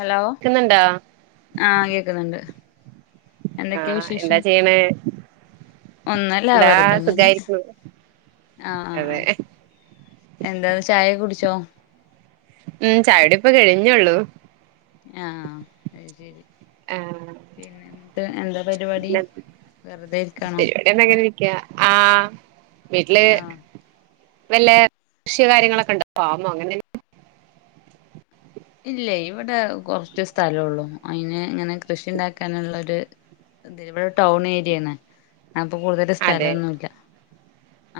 Hello ക്കുന്നുണ്ടോ ആഹ് കേക്കുന്നുണ്ട് എന്തൊക്കെയാ ആഹ് എന്താ വിശേഷം ചെയ്യണെ? ഒന്നുല്ല വെർതെങ്ങനെ സുഖായിരിക്കുന്നു ആഹ് ആഹ് അതെ എന്താ ചായെക്കെ കുടിച്ചോ? ഉം ചായ കുടി ഇപ്പ കഴിഞ്ഞോള്ളൂ ആഹ് അയ്ശെരി ആഹ് പിന്നെ ഇന്നിട്ട് എന്താ പരിപാടി പിന്നെ വെറുതെ ഇരിക്കാണോ പരിപാടി എന്താ ഇങ്ങനിരിക്കാ ആഹ് വീട്ടില് ആഹ് വെല്ലെ കൃഷികാര്യങ്ങളൊക്കെ ഇണ്ടാ ഫാമോ അങ്ങനെ എന്ത് ഇല്ലേ ഇവിടെ കൊറച്ച് സ്ഥലോള്ളൂ അയിന് ഇങ്ങനെ കൃഷി ഇണ്ടാക്കാനുള്ളൊരു [unintelligible] ഇവിടെ ടൗണേരിയാണ് അപ്പോ കൂടുതല് അതെ സ്ഥലൊന്നുല്ല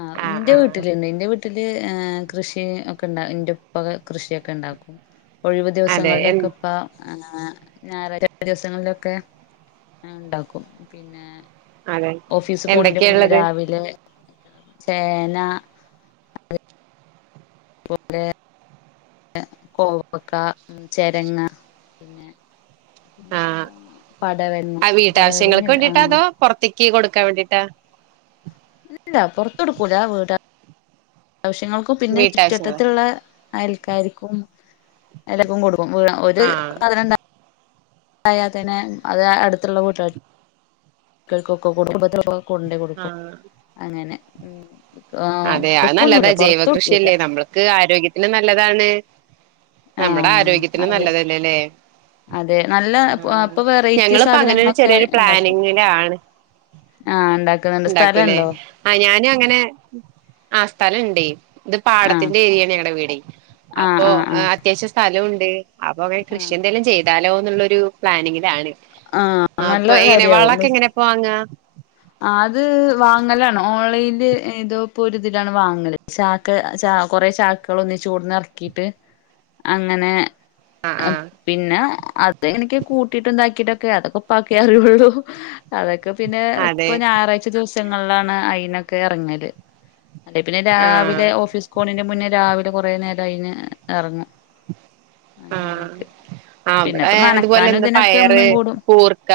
ആഹ് ഇന്റെ വീട്ടിലുണ്ട് ഇന്റെ വീട്ട് ട്ടില് ഏഹ് കൃഷി ഓക്കെ ഇണ്ട് ഇന്റെപ്പ ക കൃഷിയൊക്കെ ഇണ്ടാക്കും ഒഴിവ് അതെ എ ദിവസങ്ങളിലൊക്കെ ഉപ്പ ആഹ് ഞായ [unintelligible] ദിവസങ്ങളിലൊക്കെ ഇണ്ടാക്കും പിന്നെ അതെ ഓഫീസ് പോണൻ്റെ മുന്നേ എന്തൊക്കെയാള്ളത് രാവിലെ ചേന അതുപോലെ കോവക്ക, ചെരങ്ങ, പിന്നെ പിന്നെ ആഹ് എന്താ പടവൽങ്ങ പടവലങ്ങല്ല ആഹ് പെറത്തേക്ക് കൊടുക്കാൻ വേണ്ടിയിട്ടാ ഇല്ല പൊറത്തു കൊടുക്കൂലാ വീടാ ആവശ്യങ്ങൾക്കും പിന്നെ ചുറ്റ് വീട്ടാവശ്യങ്ങൾക്ക് വട്ടത്തുള്ള അയൽക്കാർക്കും എല്ലർക്കും കൊടുക്കു [unintelligible] ഒര് [unintelligible] ആഹ് ണ്ടായാൽ തന്നെ അത് അടുത്തുള്ള വീട്ടൾകൊക്കെ കൊടുക്കു [unintelligible] കൊണ്ടോയി കൊടുക്കും ആഹ് അങ്ങനെ ഉം വിക്ക് ഏഹ് അതെ അത് വിക്കൊന്നുല്ല പൊറത്ത് വിക്കൂല്ല പിന്നെ നല്ലതാണ് നമ്മടെ ആഹ് ആരോഗ്യത്തിനും അതെ നല്ലതല്ലേല്ലേ അതെ നല്ല ആഹ് ഇപ്പൊ വെറൈറ്റി ഞങ്ങളിപ്പോ അങ്ങനെ സാധനങ്ങളൊക്കെ ചെറിയൊരു ഇണ്ടാക്കും പ്ലാനിങ്ങിലാണ് ആഹ് ഇണ്ടാക്ക് ഇണ്ടാക്കൂല്ലേ ആഹ് ഞാനു അങ്ങനെ ആഹ് സ്ഥലണ്ടേ ഇത് ആഹ് പാടത്തിന്റെ ഏരിയാണ് ഞങ്ങടെ വീടെ ആഹ് അപ്പൊ ആഹ് ആഹ് അത്യാവശ്യം സ്ഥലോണ്ട് അപ്പൊങ്ങനെ കൃഷി ആഹ് എന്തേലും ചെയ്താലോന്നുള്ളൊരു പ്ലാനിങ്ങിലാണ് ആഹ് അപ്പൊ നല്ല എങ്ങനെ വളൊക്കെ കാര്യാവും എങ്ങനെ വാങ്ങാ ആഹ് അത് വാങ്ങലാണ് ഓൺലൈൻല് ഏതോപ്പോരിതിലാണ് വാങ്ങല് ചാക്ക് ക്ക് ചാ കൊറെ ചാക്കുകളൊന്നിച്ച് കൊടന്ന് എറക്കിയിട്ട് അങ്ങനെ ആഹ് ഏഹ് ആഹ് പിന്നെ അതങ്ങനൊക്കെ കൂട്ടിയിട്ട് ഇതാക്കിട്ടൊക്കെ അതൊക്കെ ഉപ്പാക്കെയറിള്ളൂ അതൊക് ക്കെ പിന്നെ അതെ ഇപ്പ ഞായറാഴ്ച ദിവസങ്ങളിലാണ് അയിനൊക്കെ എറങ്ങല് അല്ലേ പിന്നെ ആഹ് രാവിലെ ഓഫീസ്ക്ക് പോണന്റെ മുന്നേ രാവിലെ കൊറെ നേരം അയിന് എറങ്ങും ആഹ് അങ്ങനെക്കെ ആഹ് ഇവടെ ഇതുപോലെ എന്താ പയറ്, കൂടും കൂർക്ക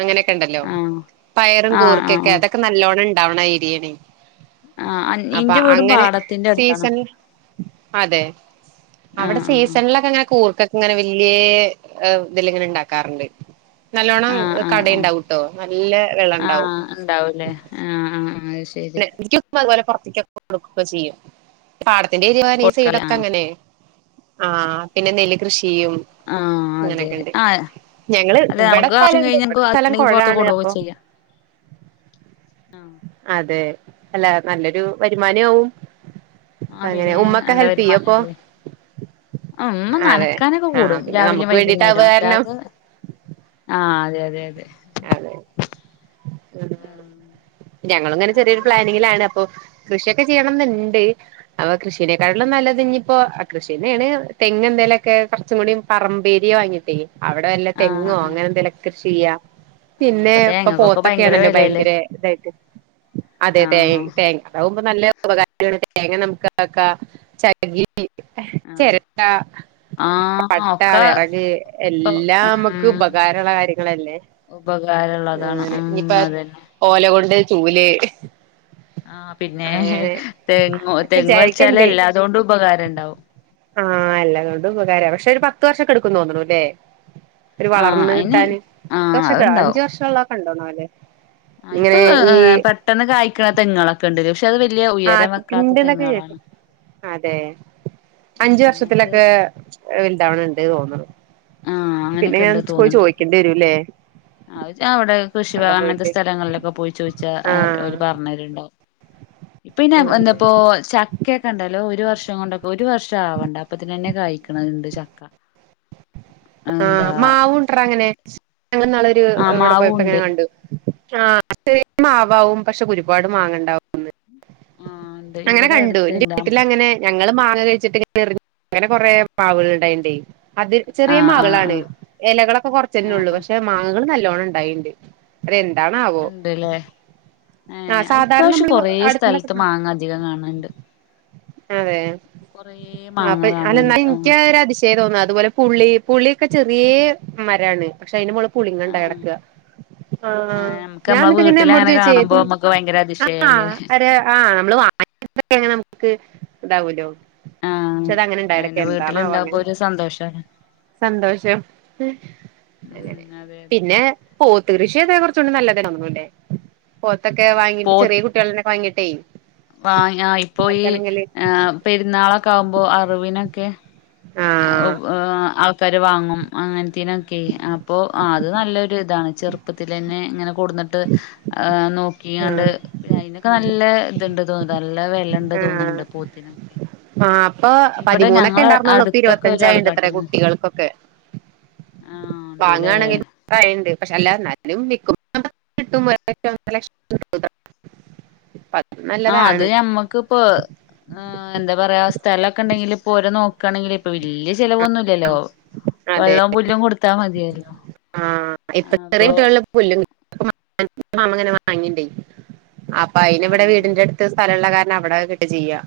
അങ്ങനെയൊക്കെണ്ടല്ലോ ആഹ് പയറും ആഹ് ആഹ് കൂർക്കൊക്കെ ആഹ് അതൊക്കെ നല്ലോണണ്ടാവണ ഏരിയാണ് ആഹ് അപ്പൊ ഇന്റെ വീടും അങ്ങനെ പാടത്തിന്റെ അടുത്താണ് സീസൺല് അതെ അവിടെ ആഹ് സീസൺലൊ കൂർക്കൊക്കെ ഇങ്ങനെ വല്യേ ഏഹ് ഇതില്ങ്ങനെ ഇണ്ടാക്കാറ്ണ്ട്. നല്ലോണ്ണം ആഹ് ആഹ് കടയിണ്ടാവൂട്ടോ നല്ല വെള്ളംണ്ടാവും ഇണ്ടാവു ലേ ആഹ് ആഹ് ആഹ് ശരി നെ [unintelligible] അതുപോലെ പുറത്ത്യ്ക്കൊക്കെ കൊടുക്കൊക്കെ ചെയ്യും. പാടത്തിന്റെ ചെരിവായേനെ ഈ കൊടുക്കല സൈഡൊക്കെ ആഹ് അങ്ങനെ. ആഹ് പിന്നെ നെല്ല് കൃഷി ചെയ്യും ആഹ് അതെ അതെ. ആഹ് ഞങ്ങള് അല്ലെ ഇവിടെ നമുക്ക് ആവശ്യം സ്ഥലണ്ട് കഴിഞ്ഞാ ഇവിടെ നമുക്ക് സ്ഥലം വാക്കിണ്ടെങ്കി പുറത്ത് കൊഴാണ് കൊടുക്കെ അപ്പൊ ചെയ്യാ. ആഹ് അതെ. അല്ല നല്ലൊരു വരുമാനവു ആവും ആഹ് പിന്നെ നല്ല വരുമാനല്ലേ ആഹ് ഉമ്മ അതെ നനക്കാനൊക്കെ ആഹ് കൂടും പിന്നെ രാവിലിം നമുക്ക് വേണ്ടിട്ടാവ വൈകുന്നേരും കാരണം അല്ലാതെ ആഹ് അതെ അതെ അതെ അതെ. ആഹ്. ഞങ്ങളും ഇങ്ങനെ ചെറിയൊരു അങ്ങനെ എന്നിട്ട് പ്ലാനിങ്ങിലാണ് അപ്പൊ കൃഷിയൊക്കെ ചെയ്യണം ന്ന്ണ്ട്. അപ്പൊ കൃഷീനേക്കാട്ടിലും നല്ലത്ഞ്ഞ് ഇപ്പൊ കൃഷിയന്നേണ് തെങ്ങ് എന്തേലൊക്കെ കൊർച്ചും കൂടി പറമ്പേരിയ വാങ്ങിട്ടേ, അവിടെ വല്ല ആഹ് തെങ്ങോ ആഹ് അങ്ങനെ എന്തേലൊക്കെ കൃഷി ചെയ്യാ. ആഹ് പിന്നെ ഇപ്പൊ ഇപ്പം പോ തേങ്ങക്കൊക്കെ തക്കെ ഭയങ്കര ആണല്ലോ വെലയല്ലേ ഭയങ്കര ഇതായിട്ട് അതെ തേയ് ആഹ് തേ. [unintelligible] അതാവുമ്പം നല്ല ഉപകാര [unintelligible] തേങ്ങ നമുക്കാക്കാ. ചകിരി ആഹ് ചെരട്ടാ ആഹ് പട്ട, ഒക്കെ വിറക് ഇപ്പൊ എല്ലാം നമുക്ക് ഉം ഉപകാരള്ള കാര്യങ്ങളല്ലേ. ഉപകാരള്ളതാണ് അങ്ങനെ ഉം ഇനിയിപ്പ അതെന്നെ. ഓല കൊണ്ട് ചൂല് ആഹ് പിന്നെ. അങ്ങനെ തെങ്ങ് അങ്ങനൊക്കെ തെങ്ങ് വെച്ചാല് വിചാരിക്കണ്ട് എല്ലാതോണ്ടും ഉപകാരണ്ടാവും. ആഹ് എല്ലാംകൊണ്ട് ഉപകാരാ. പക്ഷേ ഒരു പത്ത് വർഷൊക്കെ എടുക്കും തോന്നുണു ല്ലേ. ഒരു ആഹ് വളർന്ന് അയിന് കിട്ടാന്, പത്ത് ആഹ് വർഷൊക്കെ അഞ്ച് അത്ണ്ടാവും വർഷം ഉള്ള ഒക്കെ ഉണ്ടൊ ന്നാല്. ഇങ്ങനെ ഈ ട്ടെന്ന് കായ്ക്കണ തെങ്ങേളൊക്കണ്ട് ലേ ഇഷ് ആഹ് കിണ്ട് ന്നൊക്കെ കേട്ട്. അതെ അഞ്ചു വർഷത്തിലൊക്കെ അങ്ങനത്തെതൊക്കെ വൽതാവ്ണത് ഇണ്ട് തോന്നുണു. ആഹ് പിന്നെ അങ്ങനെയൊക്കെ ഞാൻ പോയി ചോയിക്കണ്ട്യേ രൂല്ലേ. ആഹ് അവിടെ കൃഷി ഭവൻ അങ്ങൻത്തെ പോയിട്ട് സ്ഥലങ്ങളിലൊക്കെ പോയി ചോയിച്ചാ അവ ആഹ് ഓല് പർഞ്ഞര്ണ്ടാവും. പിന്നെ എന്താപ്പോ ചാ ചക്കക്ക്യണ്ടല്ലോ ഒരു വർഷം കൊണ്ടൊക്ക ഒരു വർഷം ആവണ്ട അപ്പോത്തിനെന്നെ കായ്ക്ക്ണത്ണ്ട് ചക്ക. എന്താ ആഹ് മാവുണ്ട്റാ അങ്ങനെ. ഞങ്ങള് ന്നാള് ഒരു ആ ഇവടെ പോയപ്പോ ഇങ്ങനെ മാവുണ്ട് കണ്ടു. ആഹ് ചെറിയ മാവാവും പക്ഷേ ഒരുപാട് മാങ്ങണ്ടാവും ന്ന്. ആ ഉണ്ട് അങ്ങനെ ഇവിടെ കണ്ടു ഇൻ്റെ അടുത്തുണ്ട് വീട്ടിലങ്ങനെ ഞങ്ങള് മാങ്ങ കഴിച്ചിട്ട് ഇങ്ങനെറിഞ്ഞ് അങ്ങനെ കൊറെ മാവുകള്ണ്ടായിണ്ടേ. അത് ആ ചെറിയ ആ ആ മാവ്കളാണ് ഇലകളൊക്കെ കൊറച്ചെന്നെ ഒള്ളൂ. പക്ഷേ മാങ്ങകൾ നല്ലോണ്ണണ്ടായിണ്ട്. അത് എന്താണാവോ. ഏഹ്. അഇപ്രാവശ്യം കൊറെ അടുത്തുന്നൊക്കെ സ്ഥലത്ത് മാങ്ങ അധികം കാണ് ണ്ട്. അതെ. മാങ്ങ അപ്പൊ കാണണ്ട് ആ അല്ലന്നാലുൻക്ക്യത് ഒരു അതിശ് ശയം തോന്നാ. അതുപോലെ പുളി പുളിയൊക്കെ ചെറ്യേ മരാണ് പക്ഷേ അയിന് മോള് ആ പുളിങ്ങണ്ടായട്ക്കാ. ആ ആഹ് നമുക്ക് ഞാൻ നമ്മളെ എന്നിട്ട് വീട്ടിൽ ഉമ്മോട് അങ്ങനെ ചോയിച്ചേ കാണുമ്പോ ഇതെന്ത നമ്മുക്ക് ഭയങ്കര അതിശയല്ലേ ആഹ് ഒരാ ആഹ് നമ്മള് [unintelligible] നമുക്ക് ഇതാവൂല്ലോ ആ പക്ഷേ അതങ്ങനെ ഇണ്ടായി ഇടക്ക്. അതിന് എന്താണാവോ വീട്ടിലുണ്ടാവുമ്പോ അങ്ങനെ. ഒരു സന്തോഷാണ്. സന്തോഷം. ഉം അങ്ങനെ. അതെ അതെ പിന്നെ പോത്ത് കൃഷിയൊക്കെ കുറച്ചൂടെ നല്ലത [unintelligible] പോത്തൊക്കെ വാങ്ങിട്ട് ചെറിയ കുട്ടിയേള്നൊക്കെ വാങ്ങിട്ടേ. വ ആ ഇപ്പോ ഈ ഇതാക്കാണെങ്കില് ആ പെരുന്നാളൊക്കെ ആകുമ്പോ അറിവിനൊക്കെ. ആഹ് ആൾക്കാര് വാങ്ങും അങ്ങനത്തേനൊക്കെ അപ്പൊ അത് നല്ലൊരു ഇതാണ് ചെറുപ്പ. ചെർപ്പത്തിലെന്നെ ഇങ്ങനെ കൊടുന്നിട്ട് നോ. ക്കിയാണ്ട് ആഹ് അയിനൊക്കെ നല്ല ഇത്ണ്ട് തോന്ന നല്ല വെലണ്ട് ആഹ് തോന്നുന്നുണ്ട് പോത്തിന്. ആഹ് അപ്പൊ പതിമൂന്നൊക്കെ ഉണ്ടായിർന്നോള്ളു ഇപ്പൊ അടുത്തൊക്കെ ഒരാൾ ഇരുപത്തഞ്ചായിണ്ട്ത്രേ കാട്ടീന്നു കുട്ടികൾക്കൊക്കെ. ആഹ് ഉണ്ട്ല്ലേ. ആണെങ്കി പറയണ്ട് പക്ഷെ അല്ല എന്നാലുംവിക്കുമ്പോ കിട്ടും ഒരു ലക്ഷം ഒനരലക്ഷക്കെ. പത്ത്. ആ അത് ഞമ്മക്ക്പ്പൊ. ആ എന്താ പറയാ സ്ഥലക്കെണ്ടെങ്കിൽ ഇപ്പോ ഓരെ നോക്കുകയാണെങ്കിൽ ഇപ്പൊ വല്യ ചിലവന്നും. ല്ലല്ലോ അതെ വെള്ളവും പുല്ലും കൊടുത്താ മതിയല്ലോ അപ്പൊ. പുല്ലങ്ങനെ വാങ്ങിട്ടേ. അപ്പൊ അയിനി ഇവിടെ ആഹ് വീടിന്റെ അടുത്ത് സ്ഥലമുള്ള കാരണം അവിടെ കെട്ട ചെയ്യാ.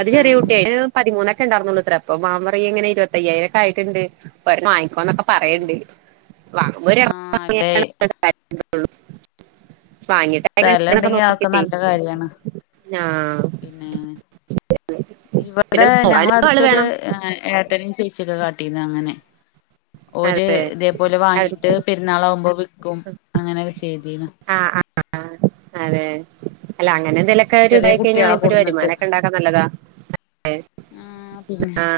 അത് ചെറിയ ആഹ് കുട്ടിയ പതിമൂന്നൊക്കെ ഉണ്ടായിർന്നൂത്ര അപ്പൊ മാമൻ. ങ്ങനെ ഇരുപത്തയായിരക്കെ ആയിട്ടുണ്ട് വാങ്ങിക്കൊനൊക്ക. പറയണ്ട് വാങ്ങ്പോ [inaudible] ആഹ് അല്ലേ സ്ഥലം വാങ്ങിട്ടൊക്കെ ഉണ്ടെങ്കി അതൊക്കെ നോക്കിട്ടേ. നല്ല കാര്യാണ് ആഹ് പിന്നെ ശരി. ഇവിടെ ഞങ്ങള അടുത്തൊരു ഏട്ടനും ചേച്ചിയൊക്കെ കാട്ടീന്ന് അങ്ങനെ. ഒര് അതെ ഇതേപോലെ അവര് വാങ്ങിട്ട് പെരുന്നാളാകുമ്പോ വിൽക്കും അങ്ങനെയൊക്കെ ചെയ്തിനു. ആ ആ അതെ അല്ല അങ്ങനെ. ഇതിലൊക്കെ ഒരു ചെറിയ ഇതായി കഴിഞ്ഞാൽ കുട്ടികളെ നമുക്കൊരു കൊടുന്നിട്ട് വരുമാനക്കെ ഉണ്ടാക്കാ നല്ലതാ. ആഹ് പിന്നെ ആ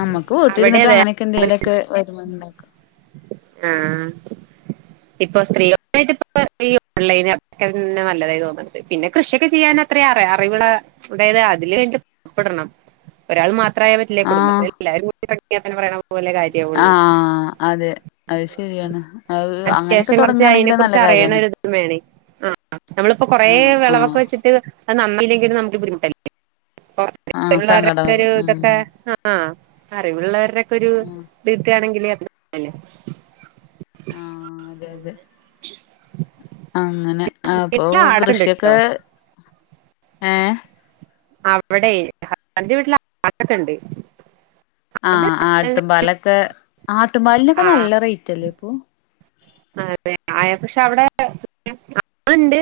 നമ്മുക്ക് അവിടെ വീട്ടിലിരുന്നിട്ടും അതെ. അങ്ങനെയൊക്കെ എന്തേലൊക്കെ വരുമാനം ഉണ്ടാക്കും. ആഹ്. ഇപ്പൊ സ്ത്രീകളുമായി ഇ ഓൺലൈനൊക്കെ നല്ലതായി തോന്നണ്ണ്ട് പിന്നെ കൃഷിയൊക്കെ ചെയ്യാൻ. അത്ര അറിവുള്ള അതായത് അതിന് വേണ്ടി പുറപ്പെടണം. ഒരാൾ മാത്രയ പറ്റില്ല ആഹ് കുടുംബത്തില എല്ലാവരും തൈക്കാ പറയുംപോ വല്യകാര്യക്കും. ആ അതെ അത് ശരിയാണ് അങ്ങനെയൊക്കെ തുടങ്ങണെങ്കിൽ നല്ല കാര്യമാണ്. ആ നമ്മളിപ്പോ കൊറേ ആഹ് വിളവൊക്കെ ആഹ് വെച്ചിട്ട്. അത് നന്നല്ലങ്കിലും നമ്മക്ക് ബുദ്ധിമുട്ടല്ലേ ആഹ് പിള്ളേരുടെ സങ്കടാവും ഒരു ഇതൊക്കെ. ഉം ആഹ് അറിവുള്ളവരുടെക്കെ ഒരു ആഹ് ഇത് കിട്ടുകയാണെങ്കിൽ. ആഹ് അതെ അതെ. അങ്ങനെ അപ്പൊ വീട്ടില് ആടൊക്കെണ്ട് ട്ടോ കൃഷിയൊക്കെ ഏഹ്. അവിടെ ഹസ്ബൻന്റെ വീട്ടില് ആടൊക്കെണ്ട്. ആഹ് ആട്ടുംപാലൊക്കെ ആട്ടുംപാലിനൊക്കെ ആഹ് നല്ല റേറ്റ്ല്ലേ ഇപ്പൊ. അതെ ആ പക്ഷെ അവിടെ ആട്ണ്ട്.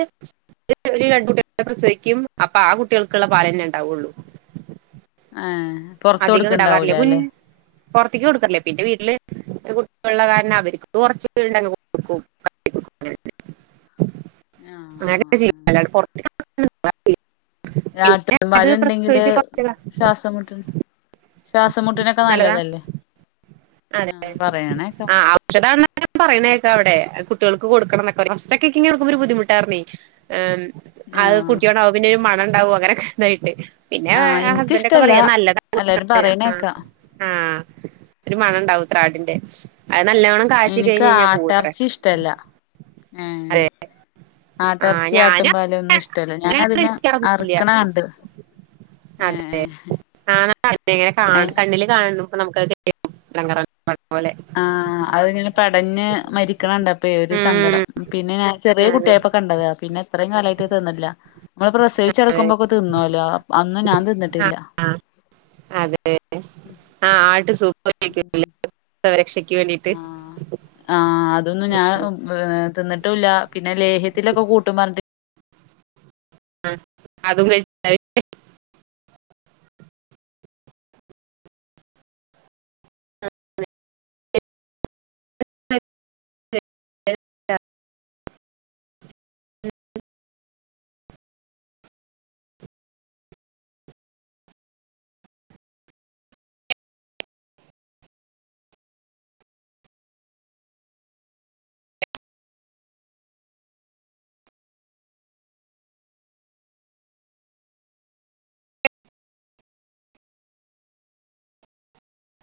ഒരു രണ്ട് കുട്ടികള പ്രസവിക്കും അപ്പൊ ആ കുട്ടികൾക്കുള്ള പാലന്നെ ഉണ്ടാവുള്ളൂ. ആഹ് പുറത്ത് അധികം ഉണ്ടാവാറില്ല കൊടുക്കണ്ടാവൂല മുൻ അല്ലേ. പുറത്തേക്ക് കൊടുക്കലില്ല പിന്നെ വീട്ടില്. കുട്ടികളുള്ള കാരണം അവരിക്കും കുറച് ഫിടം കൊക്കും. ആഹ് ആഹ് അങ്ങനെക്കെ ചെയ്യും അല്ലണ്ട് പുറത്തേക്ക്. അത് ആട്ടുമ്പാല് ഉണ്ടെങ്കില് പ്രസവിച്ച് കുറച്ച് ശ്വാസം മുട്ടിന്. ശ്വാസംമുട്ടിനൊക്കെ നല്ലതാ നല്ലതല്ലേ ആ പറയണ്ടേക്ക. പക്ഷേതാണ് പറയണേക്ക അവിടെ കുട്ടികൾക്ക് കൊടുക്കണംന്നൊക്കെ ഫസ്റ്റ് ഒക്കെ ഒരു ബുദ്ധിമുട്ടായിരുന്നേ. അത് ആഹ് കുട്ടിയോണ്ടാവും പിന്നെരു മണണ്ടാവും അങ്ങനെക്കയിട്ട്. പിന്നെ ആഹ് ആ ഹസ്ബൻഡക്കെ പറയാ അത് നല്ലത. ക്ക ആഹ്. ഒരു മണം ണ്ടാവും ത്രാടിന്റെ അത് നല്ലോണം എനിക്ക് ആട്ടർച്ചിഷ്ടല്ല ഏഹേ അതെ ആ ആട്ടർച്ചി ഞാനും ആട്ടുംപാലൊന്നുഷ്ടല്ല ഞാന് അതിനെ അങ്ങനെക്കാറൊന്നുല്ല അറ്ക്ക്ണെ കണ്ട്. അതെ ഏഹ് ആ [unintelligible] കാണ് അയ്ന് കണ്ണില് കാണുമ്പോ നമക്കത് [unintelligible] സങ്കടാണ്. അത്ങ്ങനെ പെടഞ്ഞ് മരിക്കണ കണ്ടപ്പയ് ഒരു ഉം സങ്കടം പിന്നെ ഞാൻ ചെറ്യേ അതെ കുട്ട്യായപ്പോ കണ്ടതാ പിന്നെ ഇത്രയും കാലായിട്ട് അത് തിന്നില്ല. നമ്മള് പ്രസവിച്ചട്ക്കുമ്പോക്കെ തിന്നോല്ലോ അന്നും ഞാൻ ആ തിന്നിട്ടില്ല. ആ അതെ ആഹ് ആട്ട് സൂപ്പ് കഴിക് [unintelligible] പ്രസവ രക്ഷക്ക് വേണ്ടിട്ട്. ആഹ് ആഹ് അതൊന്നും ഞാ തിന്ന്ട്ടുല്ല പിന്നെ ലേഹ്യത്തിലൊക്കെ കൂട്ടും പാർഞ്ഞ്ട്ട് ആഹ് അതും കഴി [unintelligible] [unintelligible] [unintelligible]